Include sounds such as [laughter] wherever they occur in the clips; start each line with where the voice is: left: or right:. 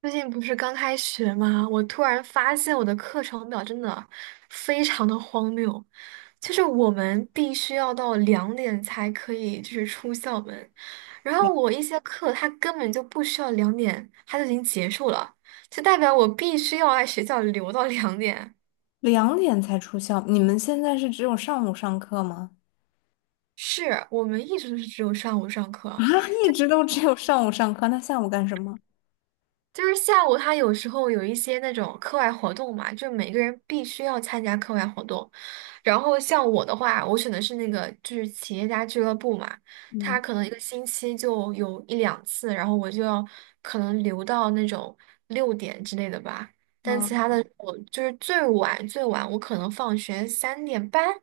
right: 最近不是刚开学吗？我突然发现我的课程表真的非常的荒谬，就是我们必须要到两点才可以就是出校门，然后我一些课它根本就不需要两点，它就已经结束了，就代表我必须要在学校留到两点。
left: 两点才出校，你们现在是只有上午上课吗？
right: 是我们一直都是只有上午上课，
left: 啊，一直都只有上午上课，那下午干什么？
right: 就是下午他有时候有一些那种课外活动嘛，就每个人必须要参加课外活动。然后像我的话，我选的是那个就是企业家俱乐部嘛，
left: 嗯，
right: 他可能一个星期就有一两次，然后我就要可能留到那种六点之类的吧。但
left: 啊，
right: 其他的我就是最晚最晚我可能放学3点半，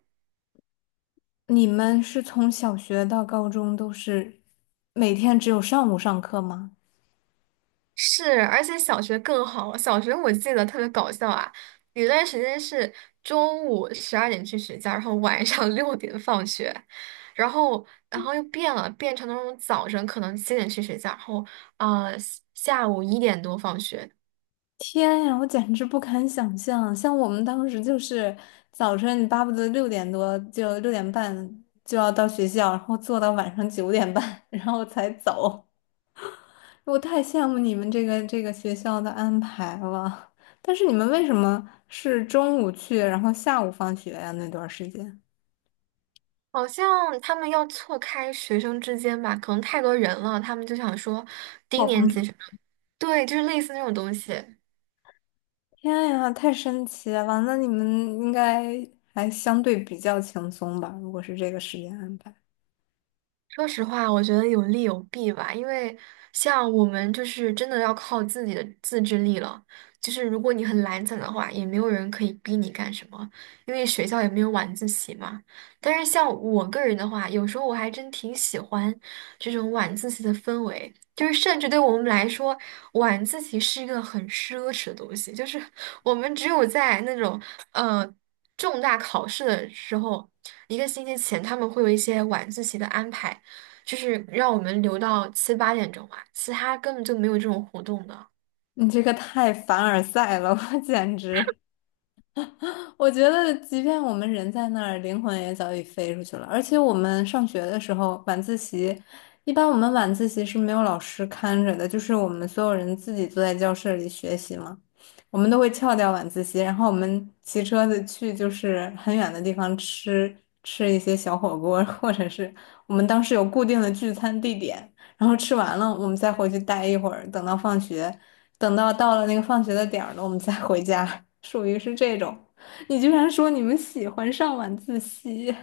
left: 你们是从小学到高中都是每天只有上午上课吗？
right: 是，而且小学更好。小学我记得特别搞笑啊，有段时间是中午12点去学校，然后晚上 [laughs] 六点放学，然后然后又变了，变成那种早晨可能7点去学校，然后呃下午1点多放学。
left: 天呀，我简直不敢想象，像我们当时就是早晨你巴不得6点多就6点半就要到学校，然后坐到晚上9点半，然后才走。我太羡慕你们这个学校的安排了。但是你们为什么是中午去，然后下午放学呀？那段时间，
right: 好像他们要错开学生之间吧，可能太多人了，他们就想说低
left: 我放
right: 年级
left: 上。
right: 学生，对，就是类似那种东西。
left: 天呀，太神奇了！那你们应该还相对比较轻松吧？如果是这个时间安排，
right: 说实话，我觉得有利有弊吧，因为像我们就是真的要靠自己的自制力了。就是如果你很懒散的话，也没有人可以逼你干什么，因为学校也没有晚自习嘛。但是像我个人的话，有时候我还真挺喜欢这种晚自习的氛围，就是甚至对我们来说，晚自习是一个很奢侈的东西，就是 [laughs] 我们只有在那种呃重大考试的时候。一个星期前他们会有一些晚自习的安排。就是让我们留到七八点钟吧，其他根本就没有这种活动的。
left: 你这个太凡尔赛了，我简直。我觉得，即便我们人在那儿，灵魂也早已飞出去了。而且我们上学的时候，晚自习，一般我们晚自习是没有老师看着的，就是我们所有人自己坐在教室里学习嘛。我们都会翘掉晚自习，然后我们骑车子去就是很远的地方吃一些小火锅，或者是我们当时有固定的聚餐地点，然后吃完了我们再回去待一会儿，等到放学，等到到了那个放学的点儿了，我们再回家，[laughs] 属于是这种。你居然说你们喜欢上晚自习，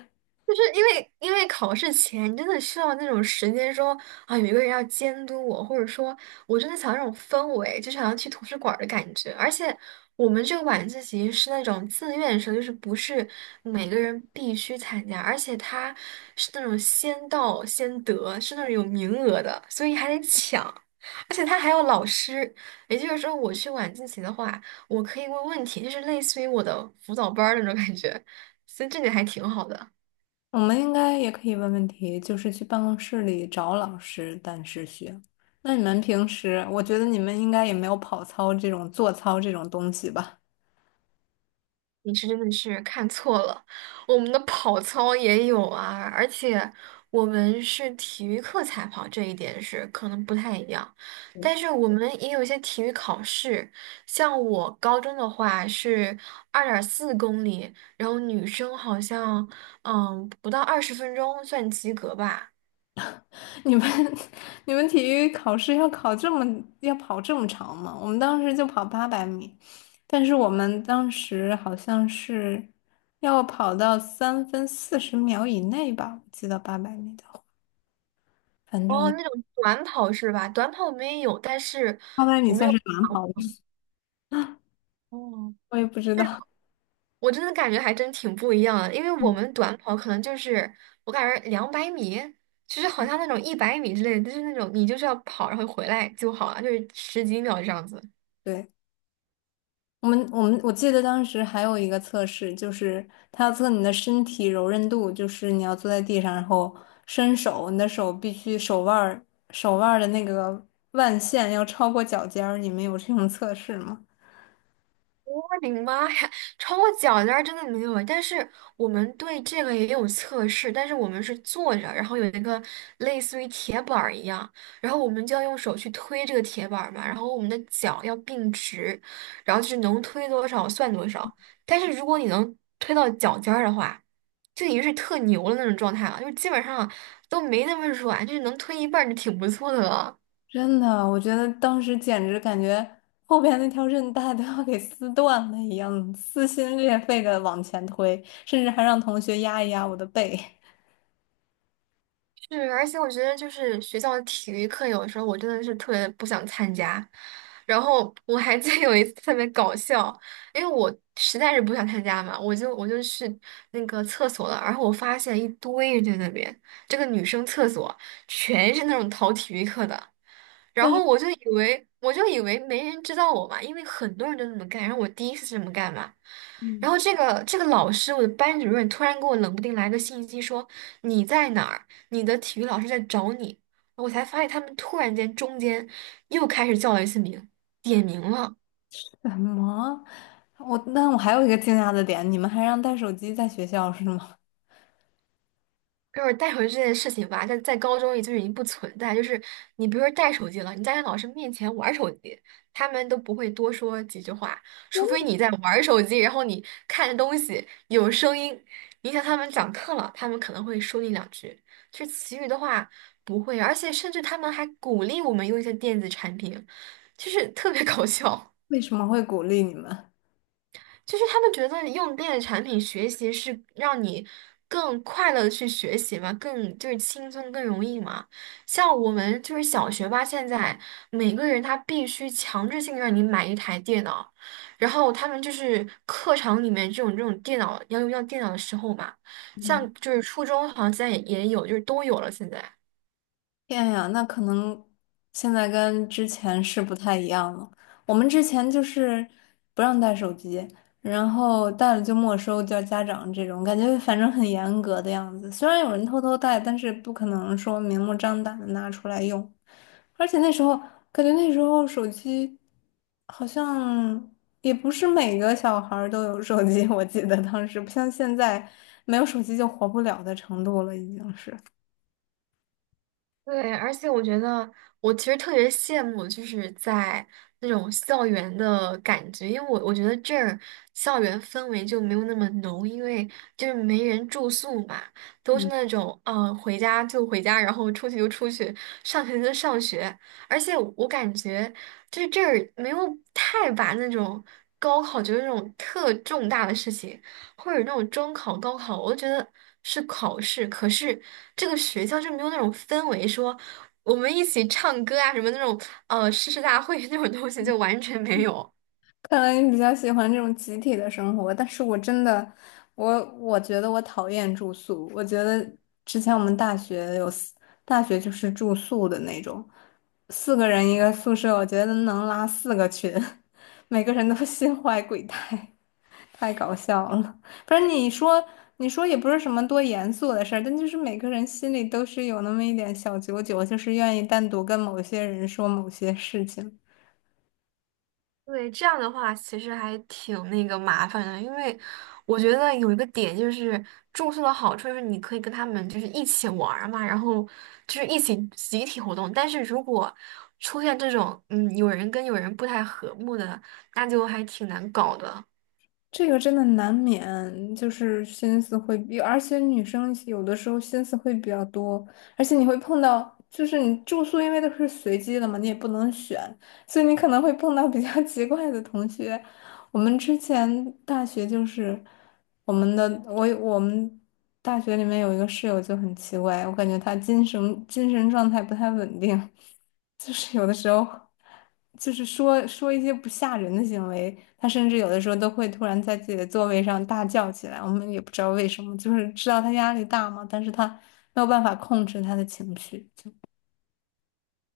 right: 就是因为考试前，你真的需要那种时间说啊，有一个人要监督我，或者说，我真的想要那种氛围，就想要去图书馆儿的感觉。而且我们这个晚自习是那种自愿生，就是不是每个人必须参加，而且它是那种先到先得，是那种有名额的，所以还得抢。而且他还有老师，也就是说，我去晚自习的话，我可以问问题，就是类似于我的辅导班儿那种感觉，所以这点还挺好的。
left: 我们应该也可以问问题，就是去办公室里找老师，但是学。那你们平时，我觉得你们应该也没有跑操这种做操这种东西吧？
right: 你是真的是看错了，我们的跑操也有啊，而且我们是体育课才跑，这一点是可能不太一样。但是我们也有一些体育考试，像我高中的话是2.4公里，然后女生好像不到20分钟算及格吧。
left: [laughs] 你们 [laughs] 你们体育考试要考这么要跑这么长吗？我们当时就跑八百米，但是我们当时好像是要跑到3分40秒以内吧，我记得八百米的话，反
right: 哦，
left: 正
right: 那种短跑是吧？短跑我们也有，但是
left: 八百米
right: 我们
left: 算
right: 有。
left: 是短跑。
right: 哦。
left: 我也不知道。
right: 我真的感觉还真挺不一样的，因为我
left: 嗯，
right: 们短跑可能就是我感觉200米，其实好像那种100米之类的，就是那种你就是要跑然后回来就好了，就是十几秒这样子。
left: 对，我们我记得当时还有一个测试，就是他要测你的身体柔韧度，就是你要坐在地上，然后伸手，你的手必须手腕儿的那个腕线要超过脚尖儿。你们有这种测试吗？
right: 我的妈呀，超过脚尖儿真的没有，但是我们对这个也有测试，但是我们是坐着，然后有一个类似于铁板儿一样，然后我们就要用手去推这个铁板儿嘛，然后我们的脚要并直，然后就是能推多少算多少。但是如果你能推到脚尖儿的话，就已经是特牛的那种状态了，就是基本上都没那么软，就是能推一半儿就挺不错的了。
left: 真的，我觉得当时简直感觉后边那条韧带都要给撕断了一样，撕心裂肺的往前推，甚至还让同学压一压我的背。
right: 是，而且我觉得就是学校的体育课，有的时候我真的是特别不想参加。然后我还记得 [laughs] 有一次特别搞笑，因为我实在是不想参加嘛，我就去那个厕所了，然后我发现一堆人在那边，这个女生厕所全是那种逃体育课的。
left: [laughs]
right: 然
left: 但
right: 后
left: 是。
right: 我就以为没人知道我嘛，因为很多人都这么干，然后我第一次这么干嘛。然
left: 嗯。
right: 后这个老师，我的班主任突然给我冷不丁来个信息说你在哪儿，你的体育老师在找你。我才发现他们突然间中间又开始叫了一次名，点名了。
left: [laughs] 什么？那我还有一个惊讶的点，你们还让带手机在学校是吗？
right: 就是带回去这件事情吧，在高中也就已经不存在。就是你比如说带手机了，你在老师面前玩手机，他们都不会多说几句话，除非你在玩手机，然后你看东西有声音，影响他们讲课了，他们可能会说你两句。就其余的话不会，而且甚至他们还鼓励我们用一些电子产品，就是特别搞笑。
left: [laughs] 为什么会鼓励你们？
right: 就是他们觉得用电子产品学习是让你更快乐的去学习嘛，更就是轻松更容易嘛。像我们就是小学吧，现在每个人他必须强制性让你买一台电脑，然后他们就是课堂里面这种电脑要用到电脑的时候嘛，像就是初中好像现在也有，就是都有了现在。
left: 天呀，那可能现在跟之前是不太一样了。我们之前就是不让带手机，然后带了就没收，叫家长这种，感觉反正很严格的样子。虽然有人偷偷带，但是不可能说明目张胆的拿出来用。而且那时候感觉那时候手机好像也不是每个小孩儿都有手机，我记得当时不像现在没有手机就活不了的程度了，已经是。
right: 对，而且我觉得我其实特别羡慕，就是在那种校园的感觉，因为我觉得这儿校园氛围就没有那么浓，因为就是没人住宿嘛，都是
left: 嗯。
right: 那种回家就回家，然后出去就出去，上学就上学，而且我感觉就是这儿没有太把那种高考就是那种特重大的事情。或者那种中考、高考，我都觉得是考试。可是这个学校就没有那种氛围，说我们一起唱歌啊，什么那种诗大会 [laughs] 那种东西，就完全没有。
left: 看来你比较喜欢这种集体的生活，但是我真的，我觉得我讨厌住宿。我觉得之前我们大学有四，大学就是住宿的那种，四个人一个宿舍，我觉得能拉四个群，[laughs] 每个人都 [laughs] 心怀鬼胎，太搞笑了。不是你说，你说也不是什么多严肃的事儿，但就是每个人心里都是有那么一点小九九，就是愿意单独跟某些人说某些事情。
right: 对，这样的话其实还挺那个麻烦的，因为我觉得有一个点就是住宿的好处就是你可以跟他们就是一起玩儿嘛，然后就是一起集体活动。但是如果出现这种有人跟有人不太和睦的，那就还挺难搞的。
left: 这个真的难免，就是心思会比，而且女生有的时候心思会比较多，而且你会碰到，就是你住宿因为都是随机的嘛，你也不能选，所以你可能会碰到比较 [laughs] 奇怪的同学。我们之前大学就是我们大学里面有一个室友就很奇怪，我感觉他精神状态不太稳定，[laughs] 就是有的时候。就是说说一些不吓人的行为，他甚至有的时候都会突然在自己的座位上大叫起来，我们也不知道为什么，就是知道他压力大嘛，但是他没有办法控制他的情绪，就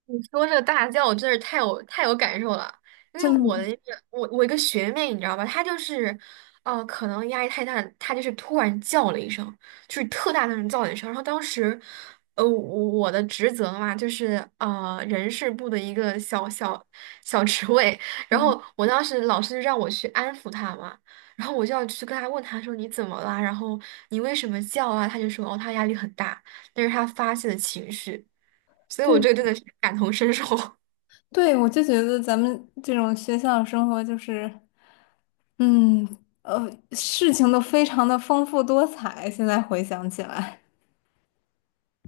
right: 你说这个大叫，我真是太有太有感受了，因为
left: 真的
right: 我
left: 吗
right: 的一个一个学妹，你知道吧，她就是，可能压力太大，她就是突然叫了一声，就是特大那种叫了一声，然后当时，呃，我我的职责嘛，就是人事部的一个小小职位，然后我当时老师让我去安抚她嘛，然后我就要去跟她问她说你怎么啦，然后你为什么叫啊？她就说哦，她压力很大，那是她发泄的情绪。所以
left: 对
right: 我这个真的是感同身受。
left: 对，我就觉得咱们这种学校生活就是，嗯呃，事情都非常的丰富多彩，现在回想起来。